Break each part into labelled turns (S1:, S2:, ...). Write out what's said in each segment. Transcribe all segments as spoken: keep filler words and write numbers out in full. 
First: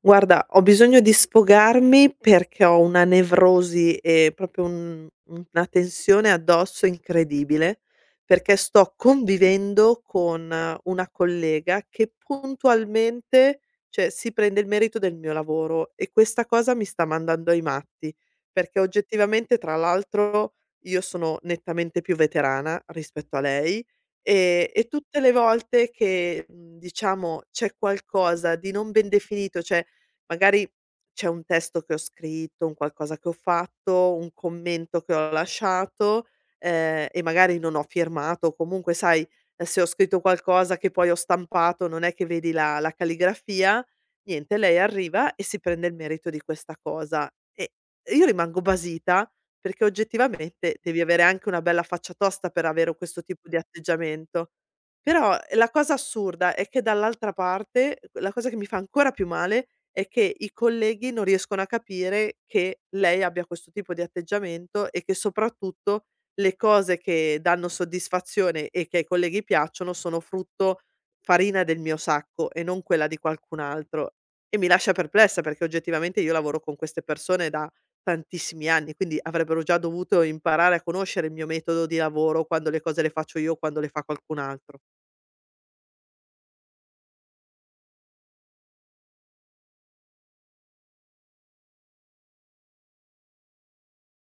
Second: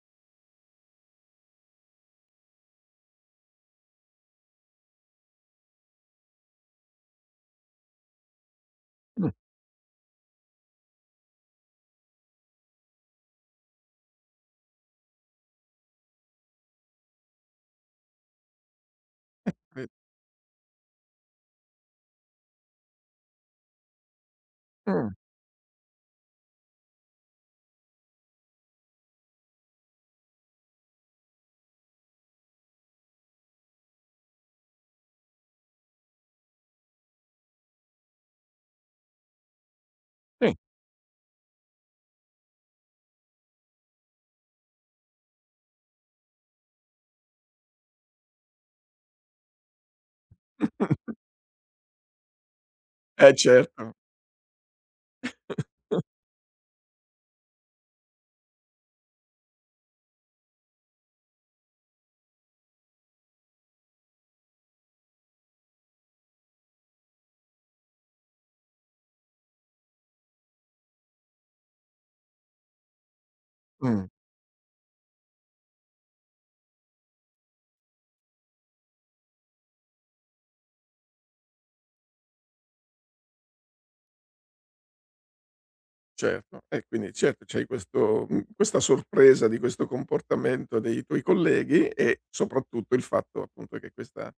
S1: Guarda, ho bisogno di sfogarmi perché ho una nevrosi e proprio un una tensione addosso incredibile, perché sto
S2: Mh,
S1: convivendo con eh, una collega che puntualmente, cioè, si prende il merito del mio lavoro e questa cosa mi sta mandando ai matti, perché oggettivamente, tra
S2: mh,
S1: l'altro, io sono nettamente più veterana rispetto a lei, ehm, e
S2: mh,
S1: tutte le volte che, mhmm, diciamo c'è qualcosa di non ben definito, cioè magari c'è un testo che ho scritto, un qualcosa che ho fatto, un commento che ho lasciato, ehm, e magari non ho firmato, o comunque sai, eh, se ho scritto
S2: sì,
S1: qualcosa che poi ho stampato, non è che vedi la la calligrafia, niente, lei arriva e si prende il merito di questa cosa. E io rimango basita, perché oggettivamente devi avere anche una bella faccia tosta per avere questo
S2: eh
S1: tipo di
S2: certo,
S1: atteggiamento. Però eh, la cosa assurda è che dall'altra parte, la cosa che mi fa ancora più male, è che i colleghi non riescono a capire che lei abbia questo tipo di atteggiamento e che soprattutto le cose che danno soddisfazione e che ai colleghi piacciono sono frutto farina del mio sacco e non quella di qualcun
S2: mh,
S1: altro. E mi lascia perplessa perché oggettivamente io lavoro con queste persone da tantissimi anni, quindi avrebbero già dovuto imparare a conoscere il mio metodo di lavoro, quando le cose le faccio io, quando le fa qualcun altro.
S2: certo. E quindi certo c'hai questo mhmm, questa sorpresa di questo comportamento dei tuoi colleghi e soprattutto il fatto appunto che questa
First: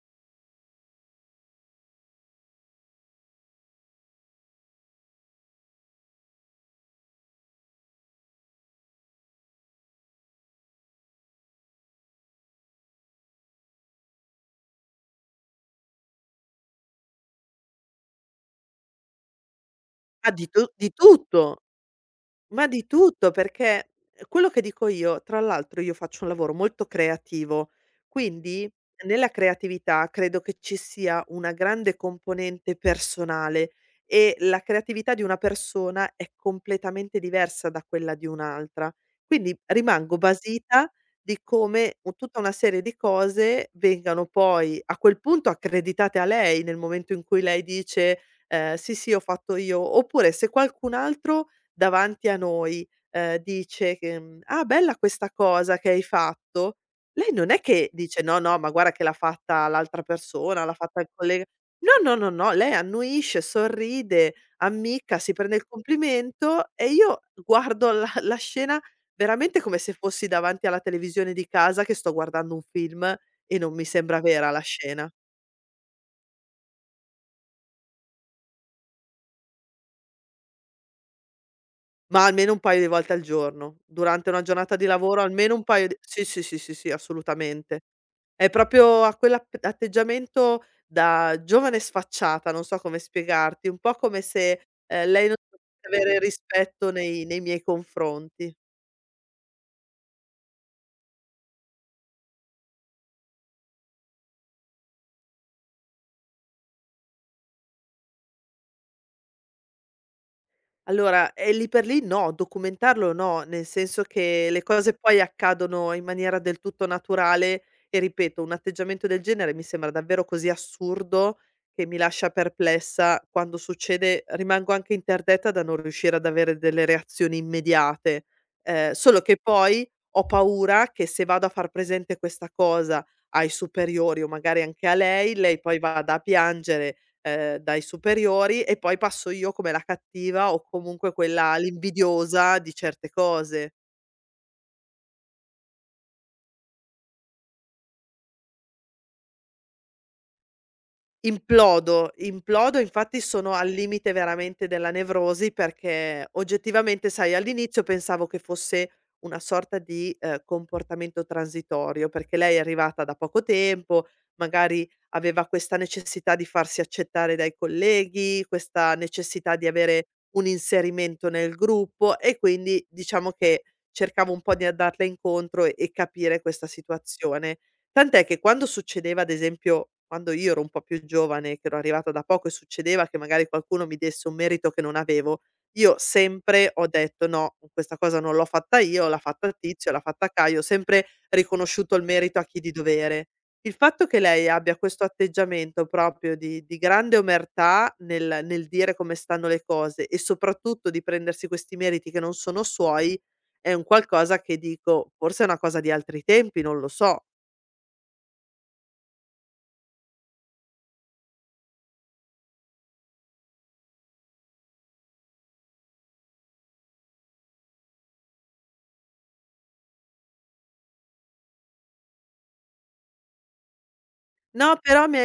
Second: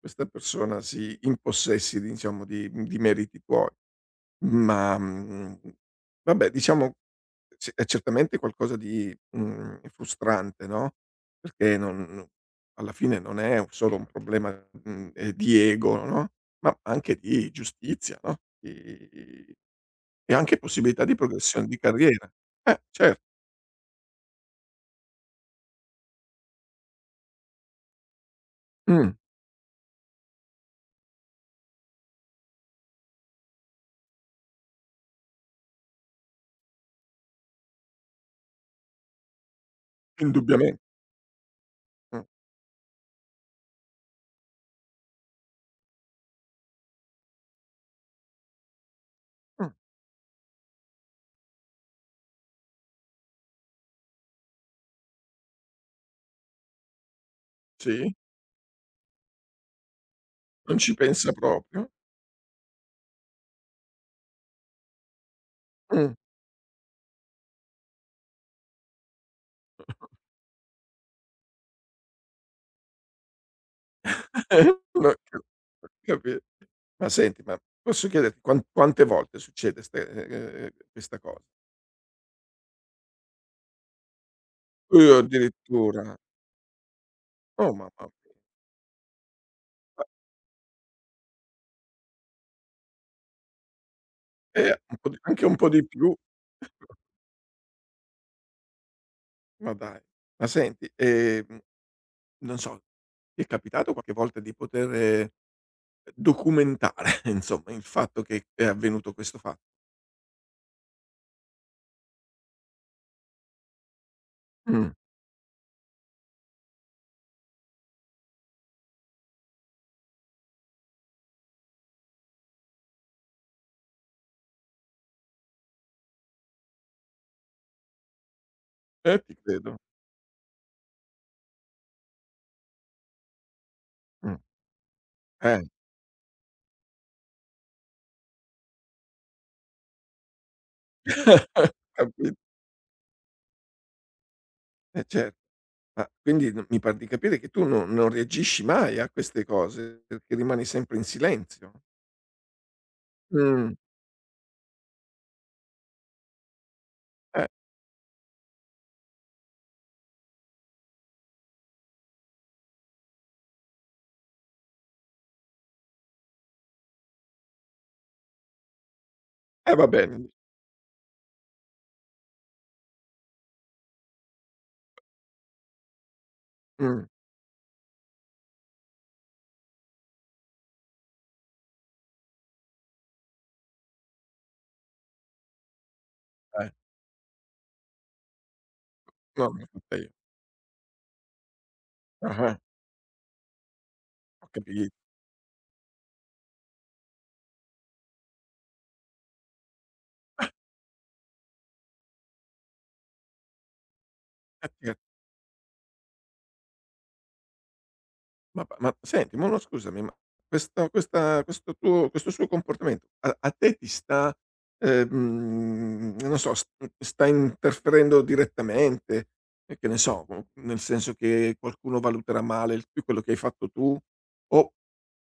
S2: questa persona si impossessi diciamo di mhmm, di meriti tuoi. Ma, mhmm, Vabbè, diciamo sì, è certamente qualcosa di mhmm, frustrante, no, perché non alla fine non è solo un problema mhmm, ehm, di ego, no, ma anche di giustizia, no, di
S1: Ah,
S2: e
S1: di
S2: anche
S1: tu di
S2: possibilità di
S1: tutto!
S2: progressione di carriera.
S1: Ma
S2: Eh,
S1: di
S2: cer
S1: tutto, perché quello che dico io tra l'altro io faccio un lavoro molto creativo, quindi
S2: mh,
S1: nella creatività credo che ci sia una grande componente personale e la creatività di una persona è completamente diversa da quella di un'altra. Quindi rimango
S2: Indubbiamente.
S1: basita di come u
S2: Mh,
S1: tutta una serie di cose vengano poi a quel punto accreditate a lei, nel momento in cui lei dice, ehm: "Sì, sì, ho fatto
S2: mh,
S1: io", oppure se qualcun altro davanti a noi, ehm, dice che, mhmm: "Ah, bella questa cosa che hai fatto", lei non è che
S2: sì,
S1: dice: "No, no, ma guarda che l'ha fatta l'altra persona, l'ha
S2: non ci
S1: fatta il
S2: pensa
S1: collega".
S2: proprio.
S1: No, no, no, no, lei annuisce, sorride, ammicca, si prende il
S2: Mh.
S1: complimento e io guardo la la scena veramente come se fossi davanti alla televisione di casa che sto guardando un film e non mi sembra vera la scena.
S2: No, ca capi Ma senti, ma posso chiederti quan quante volte succede ste ehm, ehm, questa cosa?
S1: Ma almeno un paio di volte al giorno. Durante una giornata di
S2: Uh,
S1: lavoro almeno un paio di
S2: addirittura.
S1: sì, sì, sì, sì, sì,
S2: Oh
S1: assolutamente.
S2: mamma mia.
S1: È proprio ha quell'app atteggiamento da giovane sfacciata, non so come spiegarti, un po' come se,
S2: Eh, un po'
S1: ehm,
S2: di
S1: lei non
S2: anche un po' di
S1: dovesse
S2: più,
S1: avere rispetto nei nei miei confronti.
S2: ma dai. Ma senti, ehm, non so, ti è capitato qualche volta di poter ehm, documentare insomma il fatto che è avvenuto questo fa
S1: Allora, ehm, lì per lì no, documentarlo no, nel senso che le
S2: Mh.
S1: cose poi accadono in maniera del tutto naturale e ripeto, un atteggiamento del genere mi sembra davvero così assurdo che mi lascia perplessa. Quando succede rimango anche interdetta da non riuscire ad avere delle reazioni immediate. Ehm,
S2: Eh,
S1: solo
S2: ti
S1: che
S2: credo.
S1: poi ho paura che se vado a far presente questa cosa ai superiori o
S2: Mh.
S1: magari anche a lei, lei
S2: Eh.
S1: poi vada a piangere ehm, dai superiori e poi passo io come la cattiva o comunque quella
S2: Capi
S1: l'invidiosa di certe cose.
S2: eh cer Ma quindi n mi par di capire che tu no non reagisci mai a queste cose, perché rimani sempre in silenzio.
S1: Implodo, implodo, infatti sono al
S2: Mh.
S1: limite veramente della nevrosi perché oggettivamente, sai,
S2: Eh.
S1: all'inizio pensavo che fosse una sorta di, ehm, comportamento transitorio, perché lei è arrivata da poco tempo, magari aveva questa necessità di farsi accettare dai colleghi, questa necessità di
S2: Eh vabbè,
S1: avere
S2: mhmm,
S1: un inserimento nel gruppo e quindi diciamo che cercavo un po' di andarle incontro e e capire questa
S2: mh,
S1: situazione. Tant'è che quando succedeva, ad esempio, quando io ero un po' più giovane, che ero arrivata da poco e succedeva che magari qualcuno mi desse un merito che non avevo, io sempre
S2: eh,
S1: ho detto: "No, questa cosa non l'ho fatta io, l'ha
S2: no,
S1: fatta
S2: ma
S1: Tizio,
S2: fatta
S1: l'ha
S2: io.
S1: fatta Caio", ho sempre riconosciuto il merito a
S2: Ah-ah,
S1: chi di dovere. Il fatto che
S2: ho
S1: lei abbia
S2: capi
S1: questo atteggiamento proprio di di grande omertà nel nel dire come stanno le cose e soprattutto di prendersi questi meriti che non sono suoi, è un qualcosa che dico: "Forse è una cosa di altri tempi, non lo so".
S2: ma p ma senti, ma no scusami, ma questa questa questo tuo questo suo comportamento a a te ti sta, ehm, non so, s sta interferendo direttamente? E che ne so, mhmm, nel senso che quello valuterà male il tu quello che hai fatto tu? O
S1: No, però mi ha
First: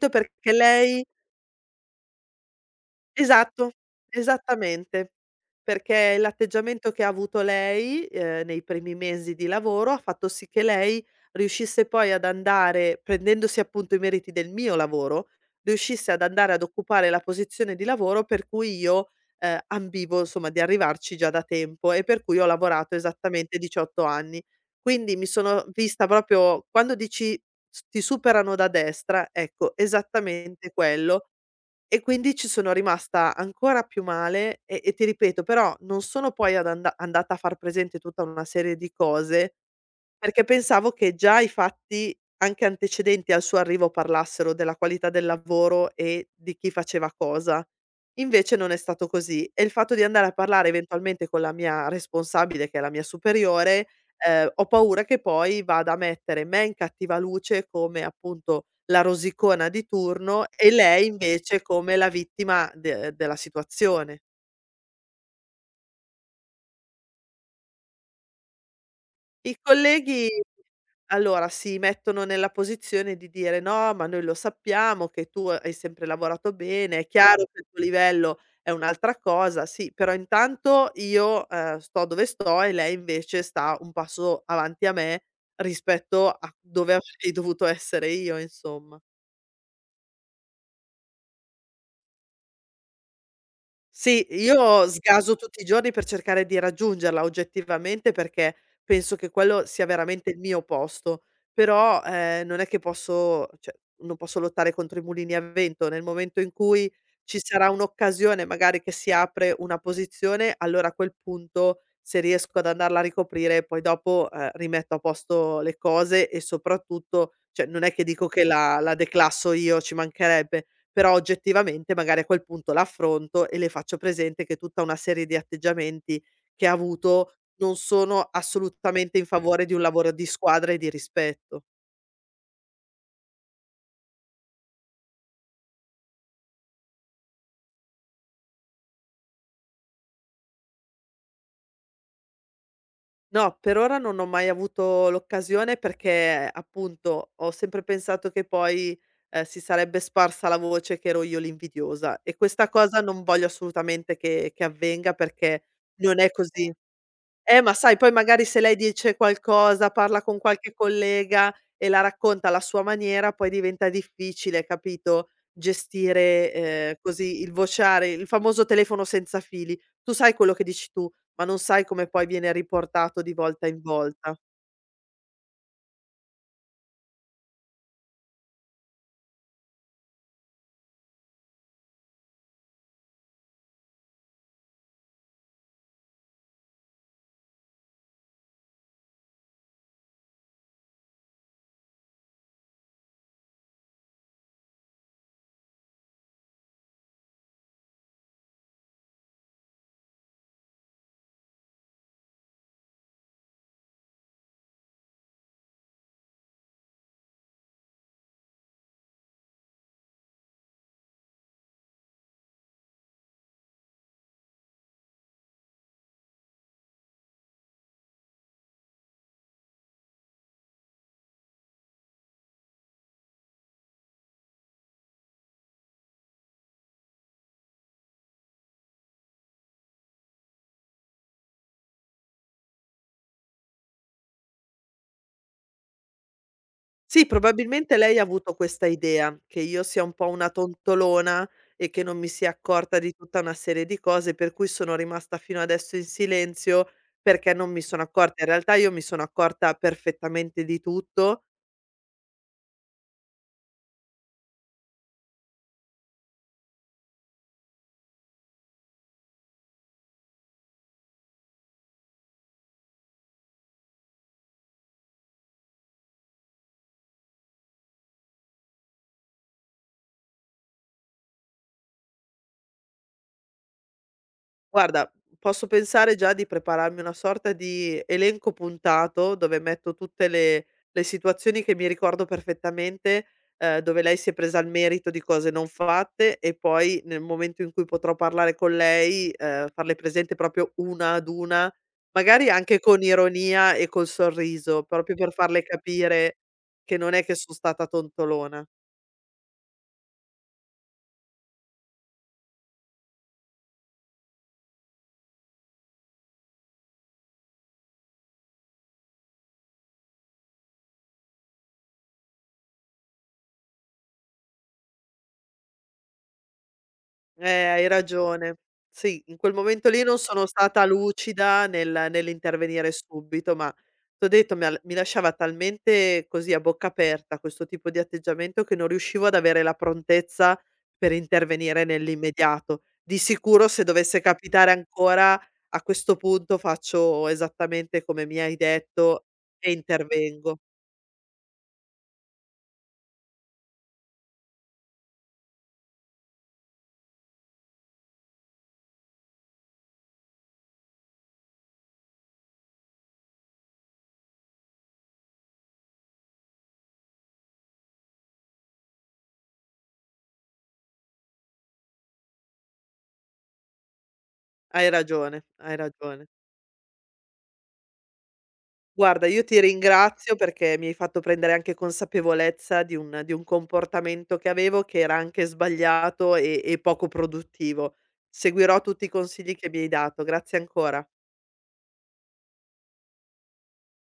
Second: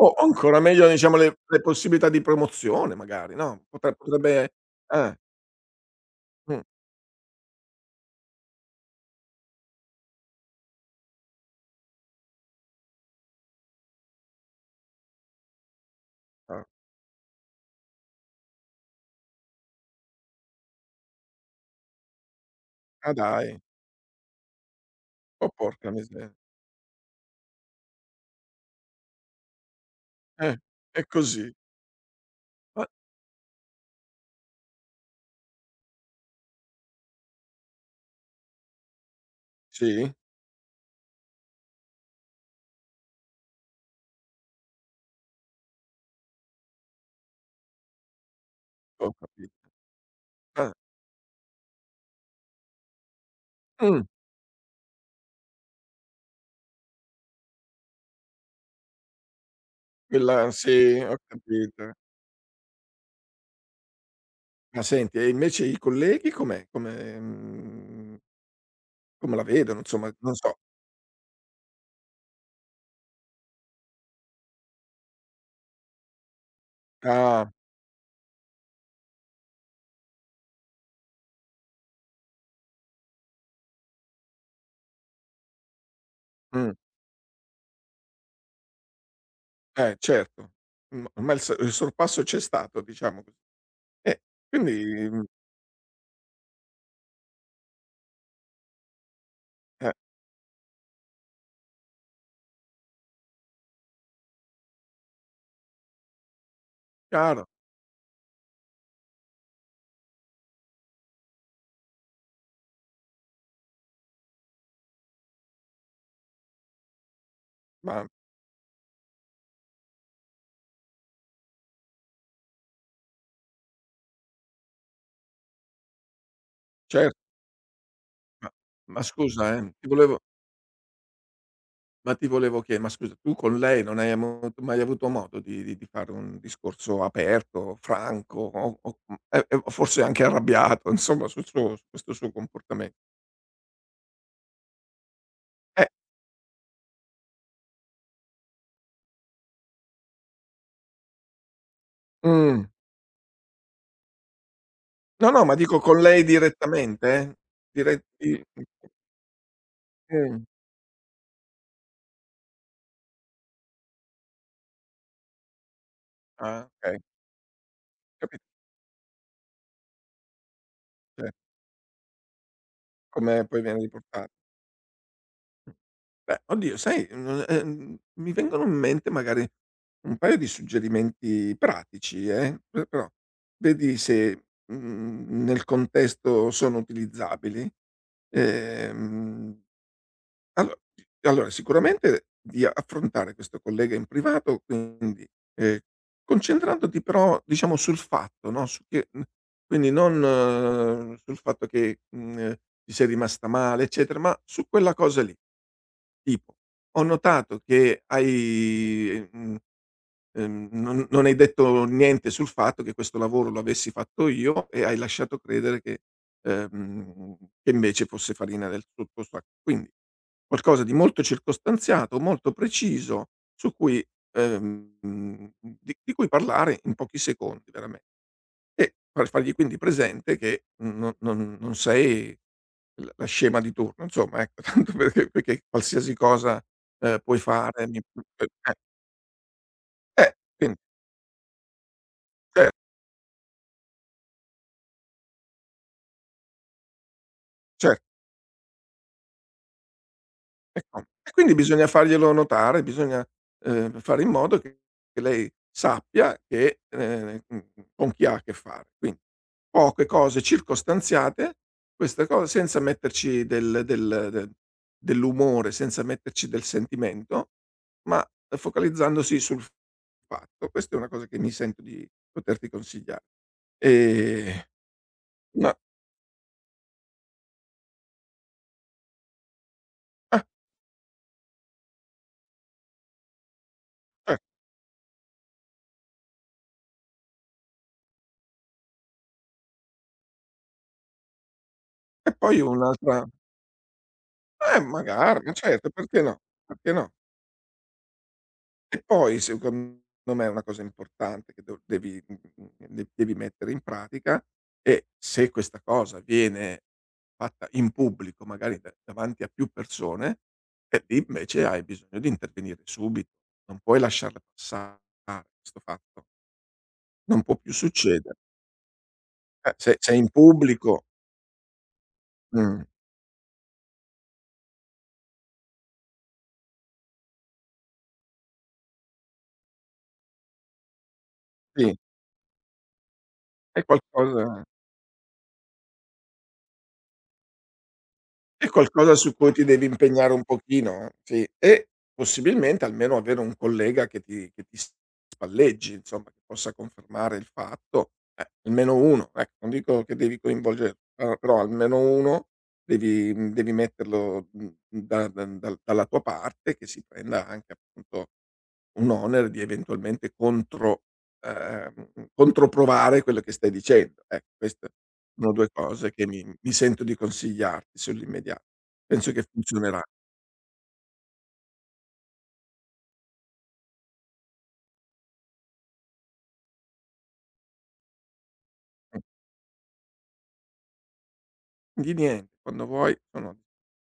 S2: o o
S1: perché
S2: ancora meglio
S1: lei
S2: diciamo le le possibilità di promozione magari, no,
S1: esatto,
S2: potre potrebbe
S1: esattamente.
S2: eh,
S1: Perché
S2: mh,
S1: l'atteggiamento che ha avuto lei, ehm, nei primi mesi di lavoro, ha fatto sì che lei riuscisse poi ad andare prendendosi appunto i meriti del mio lavoro, riuscisse ad andare ad
S2: ah,
S1: occupare la posizione di lavoro per cui io, ehm, ambivo insomma di arrivarci già da tempo e per cui ho lavorato
S2: ah
S1: esattamente
S2: dai.
S1: diciotto anni. Quindi mi
S2: Oh
S1: sono
S2: porca
S1: vista
S2: miseria.
S1: proprio quando dici s ti superano da destra, ecco,
S2: Eh,
S1: esattamente
S2: è
S1: quello
S2: così.
S1: e quindi ci sono
S2: Ma
S1: rimasta ancora più male e e ti ripeto, però non sono poi ad anda andata a far presente tutta una serie di cose,
S2: sì?
S1: perché pensavo che già i fatti, anche antecedenti al suo arrivo, parlassero della qualità del lavoro e di chi faceva cosa. Invece non è stato
S2: Ho
S1: così
S2: capito.
S1: e il fatto di andare a parlare
S2: Ah,
S1: eventualmente con la mia responsabile, che è la mia superiore,
S2: mh,
S1: ehm, ho paura che poi vada a mettere me in cattiva luce come, appunto, la rosicona di turno
S2: quella
S1: e
S2: sì,
S1: lei
S2: ho
S1: invece
S2: capito.
S1: come la vittima de della situazione.
S2: Ma senti, e invece i colleghi com'è? Come mhmm, come la
S1: I
S2: vedono? Insomma,
S1: colleghi
S2: non so.
S1: allora si mettono nella posizione di dire: "No, ma noi lo sappiamo che tu hai sempre lavorato bene, è chiaro
S2: Ah,
S1: che il tuo livello è un'altra cosa, sì, però intanto io, ehm, sto dove sto e lei invece sta un passo avanti a me rispetto a
S2: mh,
S1: dove avrei dovuto essere io", insomma.
S2: eh, certo. M ma il s il sorpasso c'è stato, diciamo così. Eh,
S1: Sì,
S2: quindi
S1: io
S2: mhmm,
S1: sgaso tutti i giorni per cercare di raggiungerla oggettivamente, perché penso che quello sia
S2: eh,
S1: veramente il mio posto, però, ehm, non è che posso cioè, non posso lottare contro i mulini a vento. Nel momento in cui ci
S2: chiaro,
S1: sarà un'occasione, magari che si apre una posizione, allora a quel punto, se riesco ad andarla a ricoprire, poi dopo, ehm, rimetto a posto le cose e soprattutto cioè, non è che
S2: ma
S1: dico che la la declasso io, ci mancherebbe, però oggettivamente magari a quel punto l'affronto e le faccio presente che tutta una serie di atteggiamenti che ha
S2: certo,
S1: avuto non sono
S2: ma ma
S1: assolutamente in
S2: scusa,
S1: favore
S2: eh,
S1: di un
S2: ti
S1: lavoro
S2: volevo
S1: di squadra e di rispetto.
S2: Ma Ti volevo chie ma scusa, tu con lei non hai amo mai avuto modo di di di fare un discorso aperto, franco o o mhmm, e e forse anche arrabbiato, insomma, sul suo su questo suo comportamen
S1: No, per ora non ho mai avuto l'occasione
S2: Eh,
S1: perché appunto ho sempre pensato che poi, ehm, si sarebbe sparsa la voce che ero io l'invidiosa e questa
S2: mh.
S1: cosa non voglio assolutamente che che avvenga
S2: No, no, ma
S1: perché
S2: dico con
S1: non
S2: lei
S1: è così.
S2: direttamente? Eh?
S1: Eh, ma sai poi
S2: Diretti
S1: magari se lei dice qualcosa, parla con
S2: mh.
S1: qualche collega e la racconta alla sua maniera, poi diventa difficile, capito, gestire,
S2: Ah,
S1: ehm,
S2: okay.
S1: così il vociare, il
S2: Capi
S1: famoso telefono senza fili. Tu sai quello che dici tu,
S2: cioè,
S1: ma non sai come poi viene riportato di
S2: come poi
S1: volta
S2: viene
S1: in
S2: riporta
S1: volta.
S2: beh, oddio sai, non ehm, mi vengono in mente magari un paio di suggerimenti pratici, eh, pe però vedi se mhmm, nel contesto sono utilizzabili. Ehm, allo allora, sicuramente di affrontare questo collega in privato, quindi ehm, concentrandoti però diciamo sul fatto, no, su che mhmm, quindi non, eh, sul fatto che mhmm, ti sei rimasta male eccetera, ma su quella cosa lì. Tipo: "Ho notato che hai mhmm, Ehm, non non hai detto niente sul fatto che questo lavoro lo avessi fatto io e hai lasciato credere che ehm, che invece fosse farina del sul tuo sacco." Quindi qualcosa di molto circostanziato, molto preciso, su cui ehm, di di cui parlare in pochi secondi veramente. E far fargli quindi presente che non non non sei l la scema di turno, insomma, ecco, tanto perché, perché qualsiasi cosa ehm,
S1: Sì,
S2: puoi fare
S1: probabilmente
S2: mi,
S1: lei ha avuto
S2: eh,
S1: questa idea, che io sia un po'
S2: eh,
S1: una
S2: quindi
S1: tontolona e che non mi sia
S2: ce
S1: accorta di tutta una serie di cose, per cui sono rimasta fino adesso in silenzio perché non mi
S2: Cer
S1: sono accorta. In realtà io mi sono accorta perfettamente di
S2: e com e
S1: tutto.
S2: quindi bisogna farglielo notare, bisogna ehm, fare in modo che che lei sappia che ehm, mhmm, con chi ha a che fare. Quindi poche cose circostanziate, questa co senza metterci del del del dell'umore, senza metterci del sentimento, ma focalizzandosi sul fatto. Questa è una cosa che mi sento di poterti consigliare. Ehm,
S1: Guarda, posso
S2: una
S1: pensare già di prepararmi una sorta di elenco puntato dove metto tutte
S2: ah,
S1: le le situazioni che mi ricordo perfettamente, ehm, dove lei si è
S2: cer
S1: presa il merito di cose non fatte e poi nel momento in cui potrò parlare con lei, ehm, farle presente proprio una ad una,
S2: e
S1: magari
S2: Poi
S1: anche con
S2: un'altra,
S1: ironia e col
S2: eh,
S1: sorriso, proprio per
S2: magari, ma
S1: farle
S2: certo, perché
S1: capire
S2: no, perché
S1: che
S2: no.
S1: non è che son stata tontolona.
S2: E poi secondo me una cosa importante che do devi, mhmm, de devi mettere in pratica è se questa cosa viene fatta in pubblico, magari da davanti a più persone, e lì invece hai bisogno di intervenire subito, non puoi lasciarla passare questo fatto, non
S1: Eh,
S2: può più
S1: hai
S2: succedere.
S1: ragione. Sì, in quel
S2: Eh,
S1: momento
S2: se
S1: lì
S2: se è
S1: non
S2: in
S1: sono stata
S2: pubblico,
S1: lucida nel
S2: mh,
S1: nell'intervenire subito, ma t'ho detto mi ha mi lasciava talmente così a bocca aperta questo tipo di atteggiamento che non riuscivo ad avere la prontezza per intervenire
S2: sì,
S1: nell'immediato. Di sicuro
S2: è
S1: se dovesse
S2: qualcosa.
S1: capitare ancora, a questo punto faccio esattamente come mi hai
S2: È qualcosa
S1: detto
S2: su cui ti
S1: e
S2: devi impegnare un
S1: intervengo.
S2: pochino, eh, sì, e possibilmente almeno avere un collega che ti che ti spalleggi, insomma, che possa confermare il fatto, eh, almeno uno, ecco, non dico che devi coinvolgere, però però almeno uno devi, mhmm, devi metterlo, mhmm, da da dal dalla tua parte, che si prenda anche appunto un onere di eventualmente contro ehm, controprovare quello che stai dicendo, ecco, questo
S1: Hai ragione,
S2: sono due
S1: hai
S2: cose che
S1: ragione.
S2: mi mi sento di consigliarti sull'immediato.
S1: Guarda,
S2: Penso che
S1: io ti
S2: funzionerà.
S1: ringrazio perché mi hai fatto prendere anche consapevolezza di un di un comportamento che avevo, che era anche sbagliato e e poco produttivo. Seguirò tutti i
S2: Mh.
S1: consigli che mi hai dato. Grazie ancora.
S2: Di niente, quando vuoi sono